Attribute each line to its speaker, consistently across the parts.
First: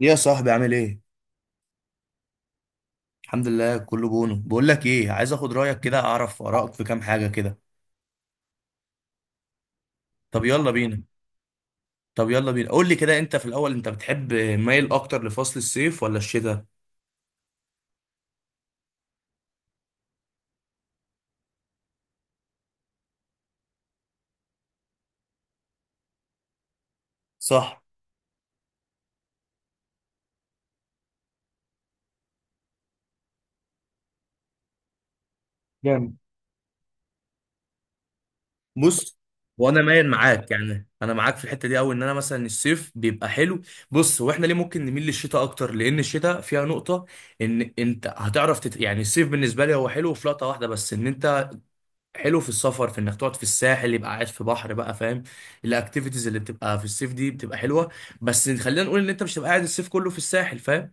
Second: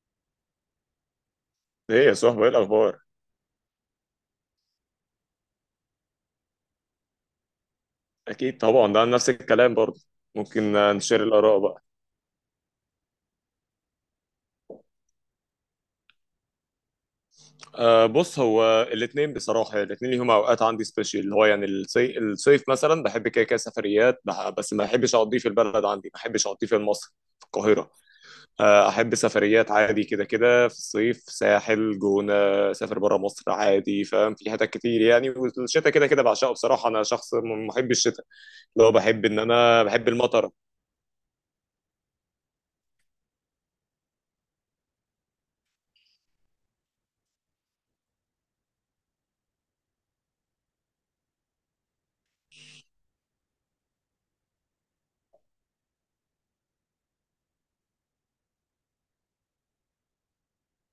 Speaker 1: ايه يا صاحبي عامل ايه؟
Speaker 2: ايه يا صاحبي، ايه الاخبار؟
Speaker 1: الحمد لله كله بونو. بقول لك ايه، عايز اخد رايك كده، اعرف ارائك في كام حاجه كده.
Speaker 2: اكيد طبعا، ده نفس الكلام برضه.
Speaker 1: طب يلا
Speaker 2: ممكن
Speaker 1: بينا.
Speaker 2: نشير الاراء بقى.
Speaker 1: طب يلا بينا، قول لي كده، انت في الاول بتحب مايل اكتر لفصل الصيف ولا الشتاء؟
Speaker 2: بص، هو الاثنين بصراحه الاثنين ليهم اوقات عندي سبيشال، اللي هو يعني الصيف مثلا بحب كده كده سفريات بس ما بحبش اقضيه في البلد، عندي ما بحبش اقضيه في مصر، في
Speaker 1: صح.
Speaker 2: القاهره. احب سفريات عادي كده كده في الصيف، ساحل، جونه، سافر بره مصر عادي، فاهم؟ في حتت كتير يعني، والشتاء كده
Speaker 1: جامد.
Speaker 2: كده بعشقه بصراحه. انا شخص محب الشتاء، اللي هو
Speaker 1: بص،
Speaker 2: بحب ان
Speaker 1: وانا
Speaker 2: انا بحب
Speaker 1: مايل
Speaker 2: المطر.
Speaker 1: معاك، يعني انا معاك في الحته دي قوي، ان انا مثلا الصيف بيبقى حلو. بص، واحنا ليه ممكن نميل للشتاء اكتر؟ لان الشتاء فيها نقطه ان انت هتعرف يعني الصيف بالنسبه لي هو حلو في لقطه واحده بس، ان انت حلو في السفر، في انك تقعد في الساحل يبقى قاعد في بحر بقى، فاهم. الاكتيفيتيز اللي بتبقى في الصيف دي بتبقى حلوه. بس خلينا نقول ان انت مش هتبقى قاعد الصيف كله في الساحل، فاهم.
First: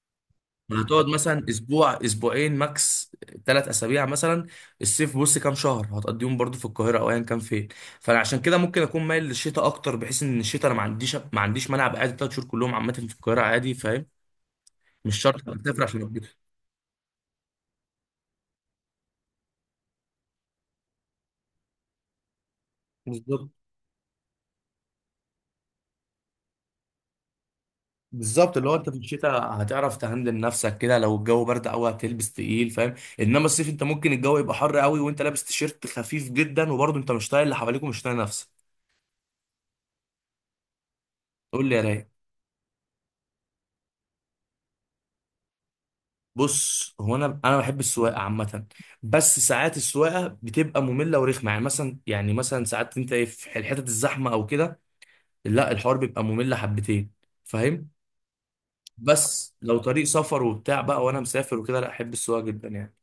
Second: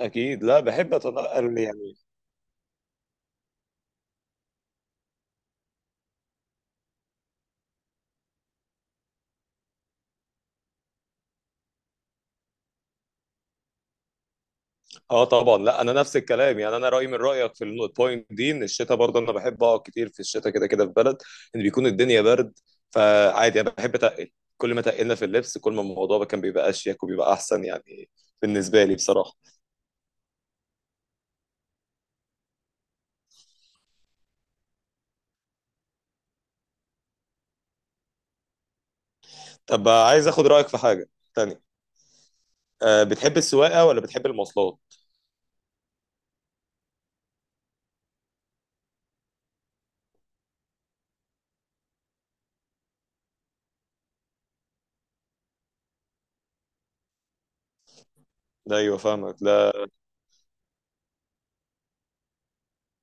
Speaker 2: اكيد، لا
Speaker 1: يعني
Speaker 2: بحب
Speaker 1: هتقعد مثلا
Speaker 2: اتنقل يعني.
Speaker 1: اسبوع، اسبوعين ماكس، ثلاث اسابيع مثلا. الصيف بص كام شهر هتقضيهم برضو في القاهره او ايا كان فين. فانا عشان كده ممكن اكون مايل للشتاء اكتر، بحيث ان الشتاء انا ما عنديش مانع ابقى قاعد ثلاث شهور كلهم عامه في القاهره عادي، فاهم. مش
Speaker 2: اه
Speaker 1: شرط أبقى
Speaker 2: طبعا، لا
Speaker 1: مسافر
Speaker 2: انا
Speaker 1: عشان
Speaker 2: نفس
Speaker 1: أتبسط.
Speaker 2: الكلام يعني، انا رايي من رايك في البوينت دي، ان الشتاء برضه انا بحب اقعد كتير في الشتاء كده كده في بلد ان بيكون الدنيا برد،
Speaker 1: بالظبط.
Speaker 2: فعادي انا بحب اتقل. كل ما تقلنا في اللبس كل ما الموضوع كان بيبقى اشيك وبيبقى احسن يعني.
Speaker 1: بالظبط، اللي هو
Speaker 2: بالنسبه
Speaker 1: انت
Speaker 2: لي
Speaker 1: في
Speaker 2: بصراحه.
Speaker 1: الشتاء هتعرف تهندل نفسك كده، لو الجو برد قوي هتلبس تقيل، فاهم. انما الصيف انت ممكن الجو يبقى حر قوي وانت لابس تيشيرت خفيف جدا، وبرضه انت مش طايق اللي حواليك ومش طايق نفسك.
Speaker 2: طب عايز اخد رايك في حاجه تانية.
Speaker 1: قول لي يا رايق.
Speaker 2: بتحب السواقه ولا بتحب المواصلات؟
Speaker 1: بص هو انا بحب السواقه عامه، بس ساعات السواقه بتبقى ممله ورخمه. يعني مثلا ساعات انت ايه في الحتت الزحمه او كده، لا الحوار بيبقى ممل حبتين، فاهم.
Speaker 2: لا، ايوه فاهمك،
Speaker 1: بس
Speaker 2: لا.
Speaker 1: لو طريق سفر وبتاع بقى، وانا مسافر وكده، لا احب السواقه جدا يعني.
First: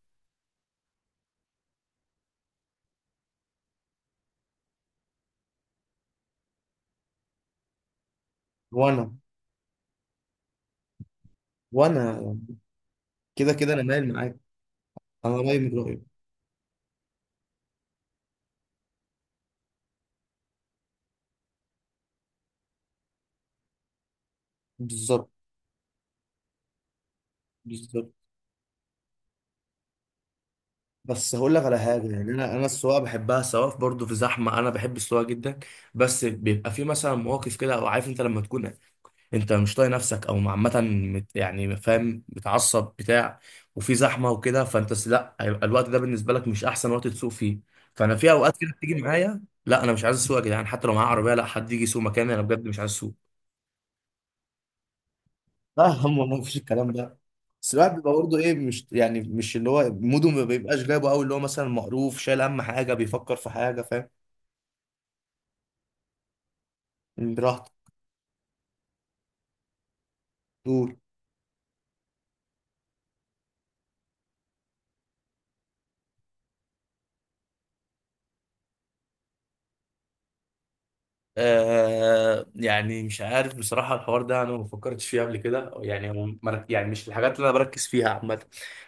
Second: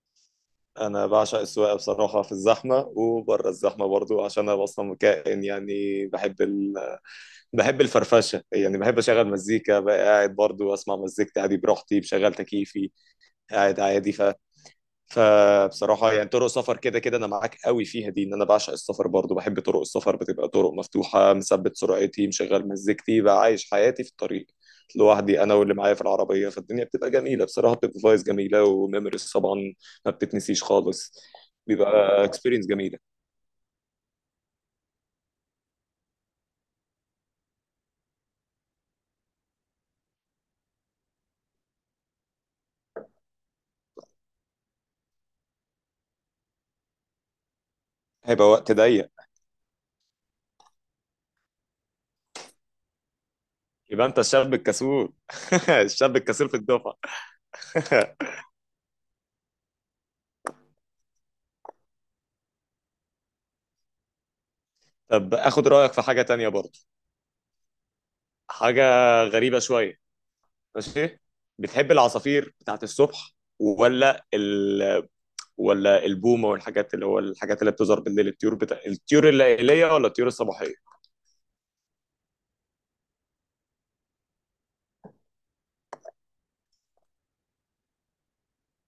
Speaker 2: انا بعشق السواقه بصراحه في الزحمه وبره الزحمه برضو، عشان انا اصلا كائن يعني بحب الفرفشه يعني، بحب
Speaker 1: وانا
Speaker 2: اشغل مزيكا بقى قاعد برضو اسمع مزيكتي عادي براحتي
Speaker 1: وانا
Speaker 2: بشغل تكييفي
Speaker 1: كده كده
Speaker 2: قاعد
Speaker 1: انا
Speaker 2: عادي
Speaker 1: مايل معاك. انا رايي من
Speaker 2: فبصراحه
Speaker 1: رايك.
Speaker 2: يعني، طرق سفر كده كده انا معاك قوي فيها دي، ان انا بعشق السفر برضو، بحب طرق السفر بتبقى طرق مفتوحه، مثبت سرعتي، مشغل مزيكتي، بقى عايش حياتي في الطريق.
Speaker 1: بالظبط.
Speaker 2: لوحدي انا واللي معايا في العربيه، فالدنيا بتبقى جميله بصراحه، بتبقى
Speaker 1: بالظبط.
Speaker 2: فايز جميله وميموريز طبعا ما بتتنسيش خالص.
Speaker 1: بس هقول لك على حاجه
Speaker 2: بيبقى
Speaker 1: يعني، انا
Speaker 2: اكسبيرينس
Speaker 1: السواقه
Speaker 2: جميله.
Speaker 1: بحبها سواء برضه في زحمه، انا بحب السواقه جدا. بس بيبقى في مثلا مواقف كده، او عارف انت لما تكون انت مش طايق نفسك او عامه، يعني فاهم، متعصب بتاع، وفي زحمه وكده، لا، هيبقى الوقت ده بالنسبه لك مش احسن وقت تسوق فيه. فانا في
Speaker 2: هيبقى
Speaker 1: اوقات كده
Speaker 2: وقت
Speaker 1: بتيجي
Speaker 2: ضيق،
Speaker 1: معايا، لا انا مش عايز اسوق يا جدعان، حتى لو معايا عربيه لا، حد يجي يسوق مكاني، انا بجد مش عايز اسوق.
Speaker 2: يبقى انت الشاب الكسول.
Speaker 1: لا يا
Speaker 2: الشاب
Speaker 1: عم، ما
Speaker 2: الكسول
Speaker 1: فيش
Speaker 2: في
Speaker 1: الكلام
Speaker 2: الدفعه.
Speaker 1: ده. بس الواحد بيبقى برضه ايه، مش يعني مش اللي هو موده ما بيبقاش جايبه قوي، اللي هو مثلا مقروف، شايل هم حاجه، بيفكر في حاجه، فاهم.
Speaker 2: طب اخد رايك في حاجه تانية برضه،
Speaker 1: براحته.
Speaker 2: حاجه غريبه شويه.
Speaker 1: طول.
Speaker 2: ماشي. بتحب العصافير بتاعت الصبح ولا ولا البومه والحاجات اللي هو الحاجات اللي بتظهر بالليل، الطيور بتاع، الطيور الليليه ولا الطيور الصباحيه؟
Speaker 1: آه يعني مش عارف بصراحة، الحوار ده أنا ما فكرتش فيه قبل كده يعني، هو يعني مش الحاجات اللي أنا بركز فيها عامة.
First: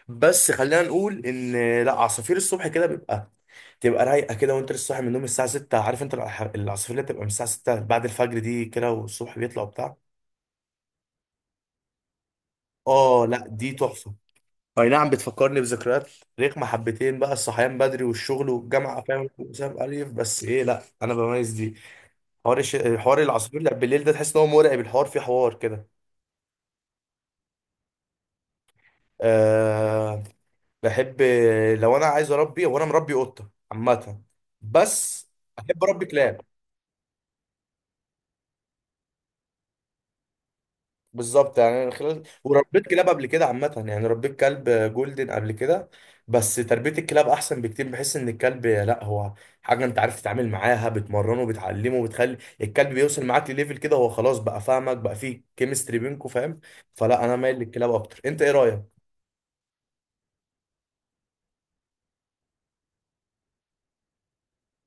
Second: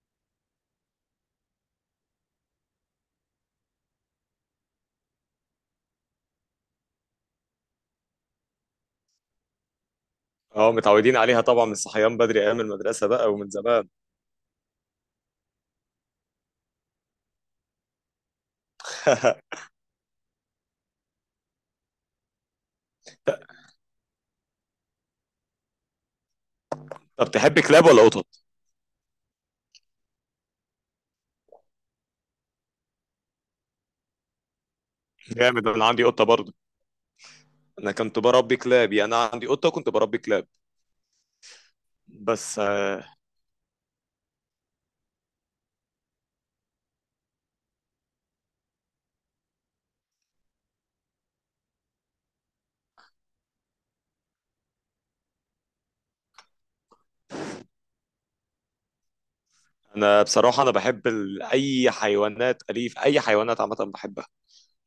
Speaker 1: بس خلينا نقول إن، لا، عصافير الصبح كده بيبقى تبقى رايقة كده وأنت لسه صاحي من النوم الساعة 6، عارف أنت العصافير اللي بتبقى من الساعة 6 بعد الفجر دي كده، والصبح بيطلع وبتاع.
Speaker 2: اه، متعودين عليها طبعا من الصحيان بدري ايام المدرسه
Speaker 1: آه
Speaker 2: بقى
Speaker 1: لا،
Speaker 2: ومن
Speaker 1: دي
Speaker 2: زمان.
Speaker 1: تحفة. اي نعم، بتفكرني بذكريات رخمة حبتين بقى، الصحيان بدري والشغل والجامعة، فاهم، وسام ألف، بس ايه لا انا بميز دي. حوار العصافير اللي بالليل ده تحس ان هو مرعب، الحوار فيه حوار كده.
Speaker 2: طب تحب كلاب ولا قطط؟
Speaker 1: أه بحب. لو انا عايز اربي، وانا مربي قطة عامة، بس
Speaker 2: جامد،
Speaker 1: احب
Speaker 2: انا عندي
Speaker 1: اربي
Speaker 2: قطه
Speaker 1: كلاب.
Speaker 2: برضه. انا كنت بربي كلاب يعني، انا عندي قطه وكنت بربي كلاب.
Speaker 1: بالظبط، يعني أنا خلال
Speaker 2: بس
Speaker 1: وربيت كلاب قبل كده عامة، يعني ربيت كلب جولدن قبل كده. بس تربية الكلاب أحسن بكتير، بحس إن الكلب لا هو حاجة أنت عارف تتعامل معاها، بتمرنه، بتعلمه، بتخلي الكلب بيوصل معاك لليفل كده هو خلاص بقى فاهمك، بقى فيه كيمستري بينكوا، فاهم. فلا أنا مايل للكلاب أكتر، أنت إيه رأيك؟
Speaker 2: انا بصراحه انا بحب اي حيوانات اليف اي حيوانات عامه بحبها،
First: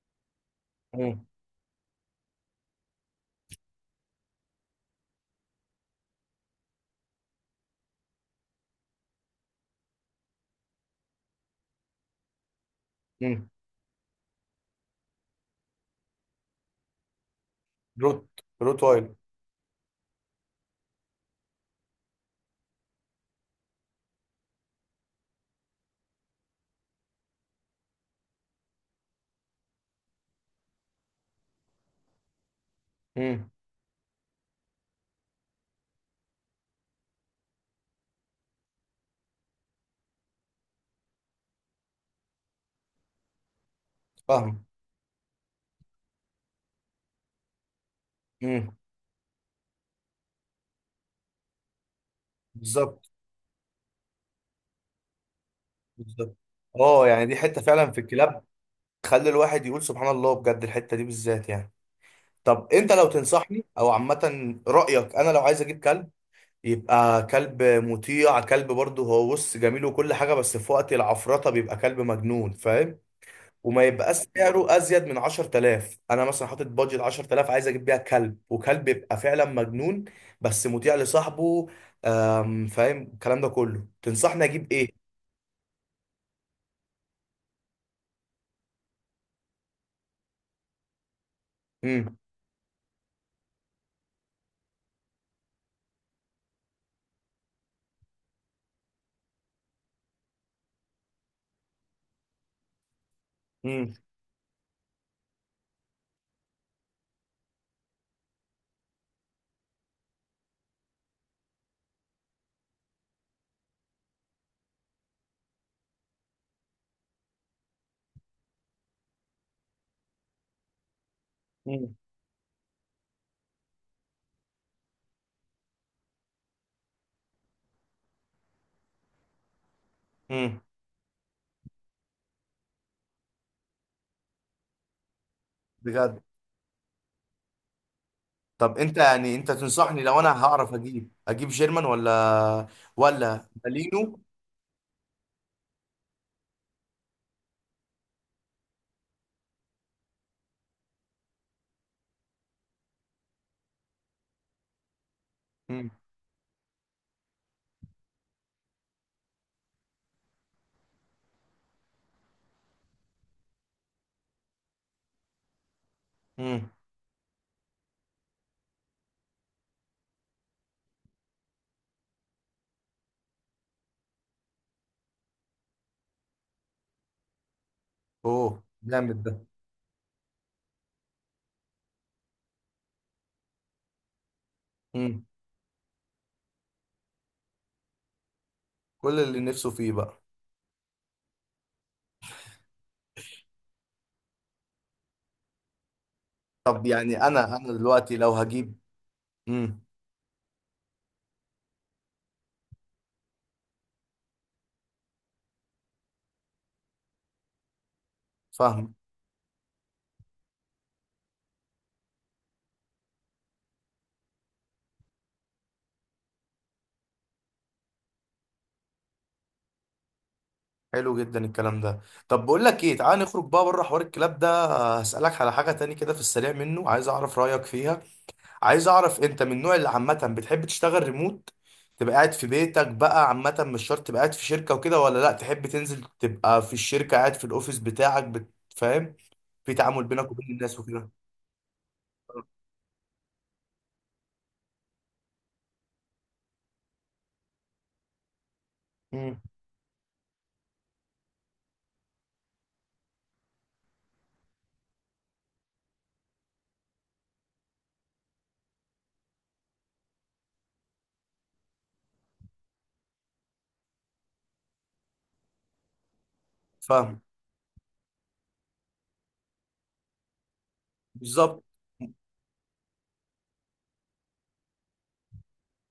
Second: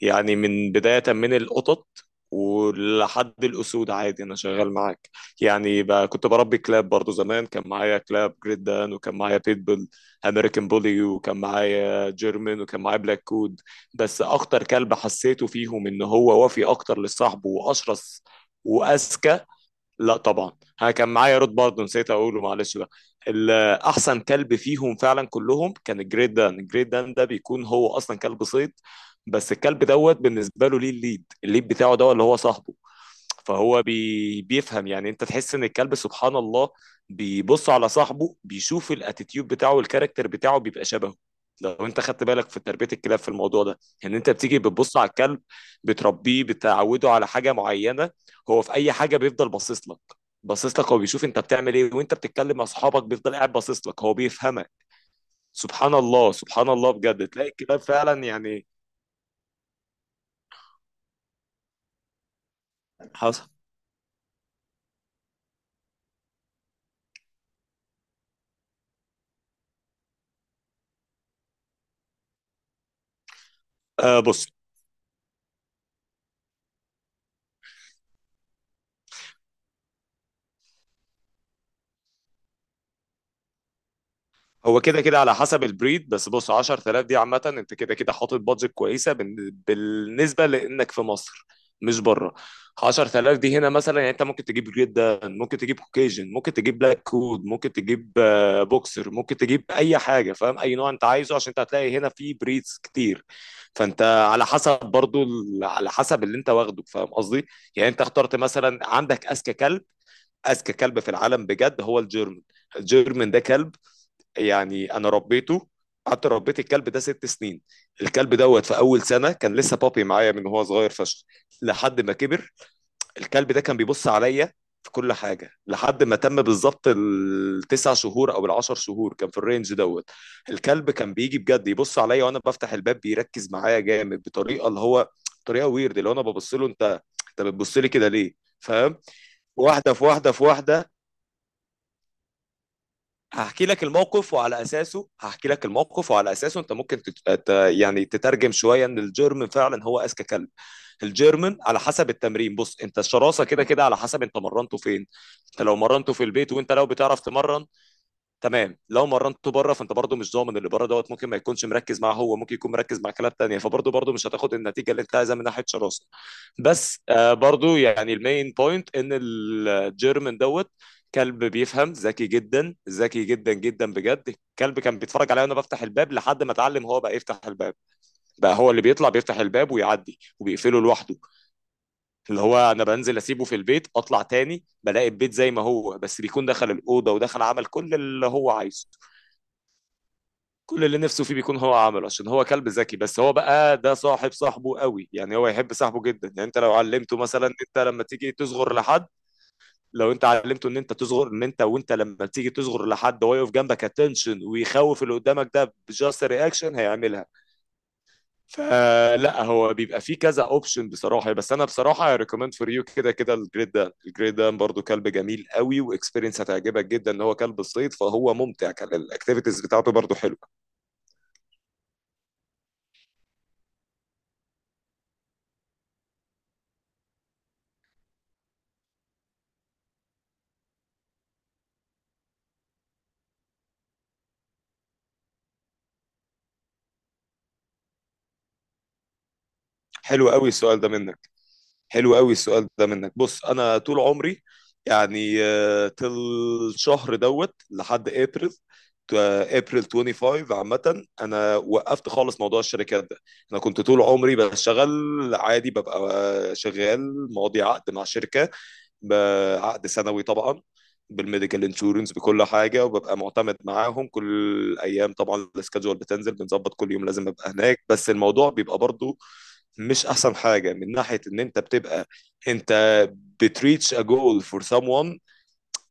Speaker 2: يعني من بداية
Speaker 1: مم.
Speaker 2: من القطط ولحد الأسود عادي، أنا شغال معاك. يعني بقى كنت بربي كلاب برضو، زمان كان معايا كلاب جريت دان، وكان معايا بيتبول أمريكان بولي، وكان معايا جيرمن، وكان معايا بلاك
Speaker 1: مم.
Speaker 2: كود. بس أخطر كلب حسيته فيهم إن هو وفي أكتر لصاحبه
Speaker 1: روت.
Speaker 2: وأشرس
Speaker 1: روت وايل.
Speaker 2: وأذكى. لا طبعا، انا كان معايا رود برضه، نسيت اقوله معلش بقى. ال- احسن كلب فيهم فعلا كلهم كان الجريت دان. الجريت دان ده بيكون هو اصلا كلب صيد، بس الكلب دوت بالنسبه له ليه الليد، الليد بتاعه ده اللي هو صاحبه.
Speaker 1: مم.
Speaker 2: فهو بيفهم، يعني انت تحس ان الكلب سبحان الله بيبص على صاحبه، بيشوف الاتيتيود بتاعه والكاركتر بتاعه بيبقى شبهه. لو انت خدت بالك في تربية الكلاب في الموضوع ده يعني، انت بتيجي
Speaker 1: فاهم.
Speaker 2: بتبص على الكلب، بتربيه، بتعوده على حاجة معينة، هو
Speaker 1: مم.
Speaker 2: في اي حاجة بيفضل باصص لك، باصص لك هو بيشوف انت بتعمل ايه. وانت بتتكلم مع اصحابك
Speaker 1: بالظبط.
Speaker 2: بيفضل قاعد باصص لك، هو بيفهمك. سبحان الله
Speaker 1: بالظبط.
Speaker 2: سبحان الله
Speaker 1: أه يعني
Speaker 2: بجد،
Speaker 1: دي
Speaker 2: تلاقي
Speaker 1: حتة
Speaker 2: الكلاب
Speaker 1: فعلا في
Speaker 2: فعلا
Speaker 1: الكلاب،
Speaker 2: يعني.
Speaker 1: تخلي الواحد يقول سبحان الله بجد، الحتة دي بالذات يعني. طب انت لو
Speaker 2: حصل.
Speaker 1: تنصحني او عامه رايك، انا لو عايز اجيب كلب، يبقى كلب مطيع، كلب برضه هو بص جميل وكل حاجه، بس في وقت العفرطه بيبقى كلب مجنون، فاهم. وما يبقاش
Speaker 2: بص،
Speaker 1: سعره ازيد من 10000، انا مثلا حاطط بادجت 10000، عايز اجيب بيها كلب، وكلب يبقى فعلا مجنون بس مطيع لصاحبه. فاهم الكلام ده كله، تنصحني اجيب
Speaker 2: هو
Speaker 1: ايه؟
Speaker 2: كده كده على حسب البريد. بس بص، 10000 دي عامة انت كده كده حاطط بادجت كويسة بالنسبة لانك في مصر مش
Speaker 1: امم.
Speaker 2: بره. 10000 دي هنا مثلا، يعني انت ممكن تجيب جدا، ممكن تجيب كوكيجن، ممكن تجيب بلاك كود، ممكن تجيب بوكسر، ممكن تجيب اي حاجة، فاهم؟ اي نوع انت عايزه عشان انت هتلاقي هنا في بريدز كتير.
Speaker 1: امم.
Speaker 2: فانت على حسب برضو على حسب اللي انت واخده، فاهم قصدي؟ يعني انت اخترت مثلا عندك اذكى كلب، اذكى كلب في العالم بجد هو الجيرمن. الجيرمن ده كلب يعني، انا ربيته، قعدت ربيت الكلب ده 6 سنين. الكلب دوت في اول سنه كان لسه بابي معايا من هو صغير فشخ لحد ما كبر. الكلب ده كان بيبص عليا في كل حاجه لحد ما تم بالظبط التسع شهور او العشر شهور، كان في الرينج دوت.
Speaker 1: امم
Speaker 2: الكلب كان بيجي بجد يبص عليا وانا بفتح الباب، بيركز معايا جامد بطريقه اللي هو طريقه ويرد اللي هو انا
Speaker 1: بجد.
Speaker 2: ببص له، انت انت بتبص لي كده ليه؟
Speaker 1: طب انت
Speaker 2: فاهم؟
Speaker 1: يعني انت
Speaker 2: واحده
Speaker 1: تنصحني
Speaker 2: في
Speaker 1: لو
Speaker 2: واحده في
Speaker 1: انا هعرف
Speaker 2: واحده،
Speaker 1: اجيب، جيرمان ولا، ولا
Speaker 2: هحكي لك
Speaker 1: بالينو.
Speaker 2: الموقف وعلى اساسه، هحكي لك الموقف وعلى اساسه انت ممكن يعني تترجم شويه ان الجيرمن فعلا هو اذكى كلب. الجيرمن على حسب التمرين، بص انت الشراسه كده كده على حسب انت مرنته فين، انت لو
Speaker 1: امم.
Speaker 2: مرنته في البيت وانت لو بتعرف تمرن، تمام. لو مرنته بره فانت برضه مش ضامن اللي بره دوت، ممكن ما يكونش مركز مع هو، ممكن يكون مركز مع كلاب تانية، فبرضه مش هتاخد النتيجه اللي انت عايزها من ناحيه شراسه.
Speaker 1: امم.
Speaker 2: بس برضه يعني المين بوينت ان الجيرمن دوت كلب بيفهم، ذكي جدا ذكي جدا جدا بجد. الكلب كان بيتفرج عليا وانا بفتح الباب لحد ما اتعلم، هو بقى يفتح الباب،
Speaker 1: اوه.
Speaker 2: بقى هو اللي بيطلع
Speaker 1: جامد ده.
Speaker 2: بيفتح الباب ويعدي وبيقفله لوحده. اللي هو انا بنزل اسيبه في البيت، اطلع تاني بلاقي
Speaker 1: امم.
Speaker 2: البيت زي ما هو، بس بيكون دخل الاوضه ودخل عمل كل اللي هو عايزه،
Speaker 1: كل اللي نفسه فيه بقى.
Speaker 2: كل اللي نفسه فيه بيكون هو عمله عشان هو كلب ذكي. بس هو بقى ده صاحب صاحبه قوي يعني، هو يحب صاحبه جدا يعني. انت لو
Speaker 1: طب
Speaker 2: علمته
Speaker 1: يعني
Speaker 2: مثلا
Speaker 1: انا
Speaker 2: انت لما
Speaker 1: دلوقتي لو
Speaker 2: تيجي تصغر
Speaker 1: هجيب.
Speaker 2: لحد،
Speaker 1: امم.
Speaker 2: لو انت علمته ان انت تصغر ان انت وانت لما تيجي تصغر لحد هو يقف جنبك اتنشن ويخوف اللي قدامك، ده بجاست رياكشن هيعملها.
Speaker 1: فاهم.
Speaker 2: فلا هو بيبقى فيه كذا اوبشن بصراحه. بس انا بصراحه اي ريكومند فور يو كده كده الجريت دان. الجريت دان برضو كلب جميل قوي واكسبيرينس هتعجبك جدا، ان هو كلب صيد، فهو ممتع، كان الاكتيفيتيز بتاعته برضو حلوه.
Speaker 1: حلو جدا الكلام ده. طب بقول لك ايه، تعال نخرج بقى بره حوار الكلاب ده. هسألك على حاجة تاني كده في السريع منه، عايز اعرف رأيك فيها. عايز اعرف انت من النوع اللي عامه بتحب تشتغل ريموت، تبقى قاعد في بيتك بقى عامه، مش شرط تبقى قاعد في شركه وكده، ولا لا تحب تنزل تبقى في الشركه، قاعد في الاوفيس بتاعك فاهم، في تعامل بينك
Speaker 2: حلو
Speaker 1: وبين
Speaker 2: قوي
Speaker 1: الناس
Speaker 2: السؤال ده
Speaker 1: وكده.
Speaker 2: منك، حلو قوي السؤال ده منك. بص انا طول عمري يعني شهر دوت لحد ابريل،
Speaker 1: امم.
Speaker 2: ابريل 25 عامة انا وقفت خالص موضوع الشركات ده. انا كنت طول عمري بشتغل عادي، ببقى شغال ماضي عقد مع شركة بعقد سنوي طبعا، بالميديكال انشورنس بكل حاجة، وببقى معتمد معاهم كل ايام طبعا، السكادجول بتنزل بنظبط كل يوم
Speaker 1: فاهم.
Speaker 2: لازم ابقى هناك. بس الموضوع بيبقى برضو مش احسن حاجه من ناحيه ان انت
Speaker 1: بالظبط.
Speaker 2: بتبقى، انت بتريتش ا جول فور سام ون،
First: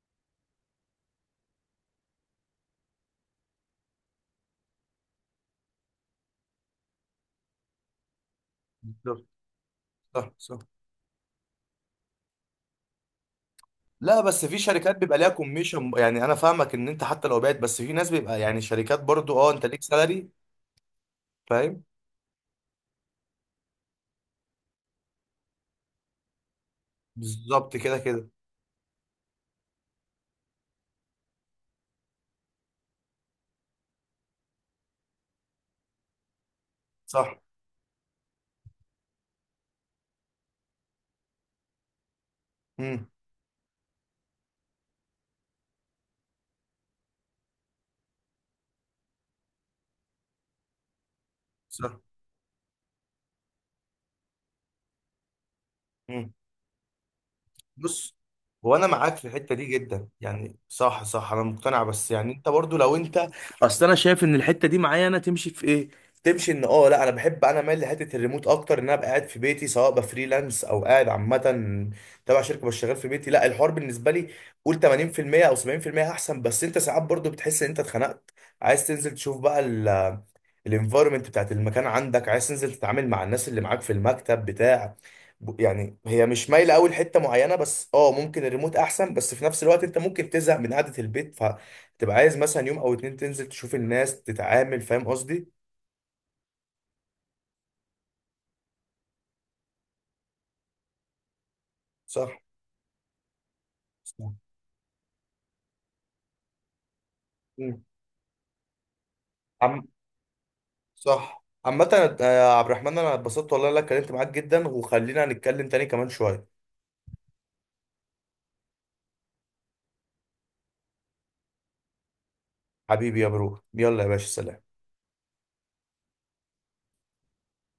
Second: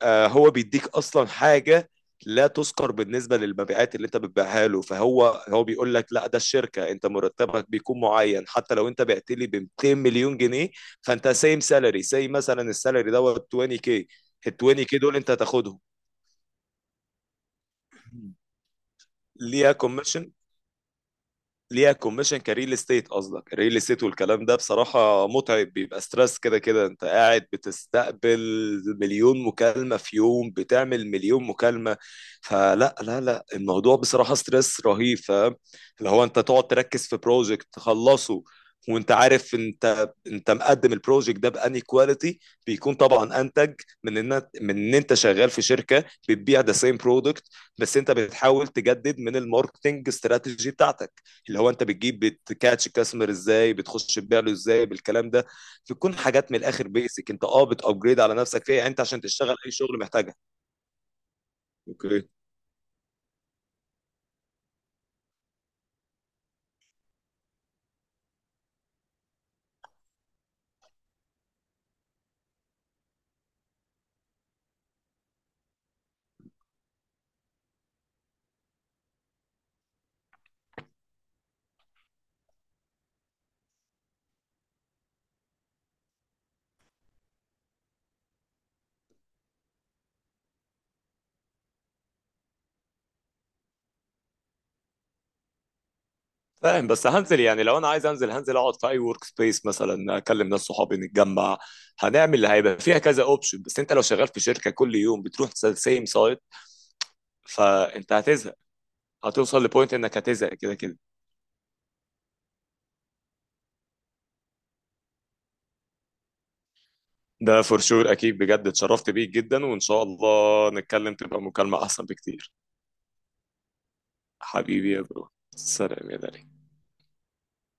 Speaker 2: هو بيديك اصلا حاجه لا تذكر بالنسبه للمبيعات اللي انت بتبيعها له. فهو بيقول لك، لا ده الشركه انت مرتبك بيكون معين حتى لو انت
Speaker 1: بالظبط.
Speaker 2: بعت لي ب 200
Speaker 1: صح.
Speaker 2: مليون
Speaker 1: صح.
Speaker 2: جنيه، فانت سيم سالري، سي مثلا السالري دوت 20 كي،
Speaker 1: لا بس
Speaker 2: ال
Speaker 1: في
Speaker 2: 20
Speaker 1: شركات
Speaker 2: كي دول
Speaker 1: بيبقى ليها
Speaker 2: انت هتاخدهم.
Speaker 1: كوميشن، يعني انا فاهمك ان انت حتى لو بعت، بس في ناس بيبقى يعني شركات برضو اه انت
Speaker 2: ليها
Speaker 1: ليك سالري.
Speaker 2: كوميشن،
Speaker 1: فاهم.
Speaker 2: ليها كوميشن كريل استيت، قصدك الريل استيت، والكلام ده بصراحة متعب، بيبقى ستريس كده كده، انت قاعد
Speaker 1: بالظبط كده كده.
Speaker 2: بتستقبل مليون مكالمة في يوم، بتعمل مليون مكالمة. فلا لا لا، الموضوع بصراحة ستريس رهيب، فاهم؟ اللي هو انت تقعد تركز في
Speaker 1: صح.
Speaker 2: بروجكت تخلصه وانت عارف، انت مقدم البروجكت ده بأني كواليتي، بيكون
Speaker 1: امم.
Speaker 2: طبعا انتج من ان انت شغال في شركة بتبيع ذا سيم برودكت، بس انت بتحاول تجدد من الماركتنج استراتيجي بتاعتك اللي هو انت
Speaker 1: صح.
Speaker 2: بتجيب، بتكاتش الكاستمر ازاي، بتخش تبيع له ازاي، بالكلام ده بتكون حاجات من الاخر، بيسك انت
Speaker 1: بص
Speaker 2: بتابجريد على نفسك
Speaker 1: هو انا
Speaker 2: فيها انت
Speaker 1: معاك
Speaker 2: عشان
Speaker 1: في الحته
Speaker 2: تشتغل
Speaker 1: دي
Speaker 2: اي شغل
Speaker 1: جدا،
Speaker 2: محتاجها.
Speaker 1: يعني صح صح، انا مقتنع. بس
Speaker 2: اوكي،
Speaker 1: يعني انت برضو لو انت، اصل انا شايف ان الحته دي معايا انا تمشي في ايه، تمشي ان اه، لا انا بحب، انا مايل لحته الريموت اكتر، ان انا ابقى قاعد في بيتي سواء بفريلانس او قاعد عامه تبع شركه بس شغال في بيتي، لا الحوار بالنسبه لي قول 80% او 70% احسن. بس انت ساعات برضو بتحس ان انت اتخنقت، عايز تنزل تشوف بقى الانفايرمنت بتاعت المكان عندك، عايز تنزل تتعامل مع الناس اللي معاك في المكتب بتاع، يعني هي مش مايله قوي لحته معينه، بس اه ممكن الريموت احسن، بس في نفس الوقت انت ممكن تزهق من قعده البيت، فتبقى عايز مثلا يوم او اتنين تنزل تشوف الناس تتعامل، فاهم قصدي.
Speaker 2: فاهم. بس هنزل يعني لو انا عايز انزل، هنزل اقعد في اي ورك سبيس مثلا اكلم ناس صحابي نتجمع
Speaker 1: صح.
Speaker 2: هنعمل، اللي هيبقى فيها كذا اوبشن. بس انت لو شغال
Speaker 1: صح.
Speaker 2: في شركه كل يوم بتروح سيم سايت،
Speaker 1: مم.
Speaker 2: فانت هتزهق، هتوصل
Speaker 1: عم.
Speaker 2: لبوينت انك هتزهق كده كده.
Speaker 1: صح عامة. يا عبد الرحمن، انا اتبسطت والله إن انا اتكلمت معاك جدا، وخلينا نتكلم تاني كمان شوية.
Speaker 2: ده فور شور اكيد بجد، اتشرفت بيك جدا وان شاء الله نتكلم تبقى مكالمه احسن بكتير.
Speaker 1: حبيبي يا برو، يلا يا باشا، سلام.
Speaker 2: حبيبي يا برو، سلام يا دلال.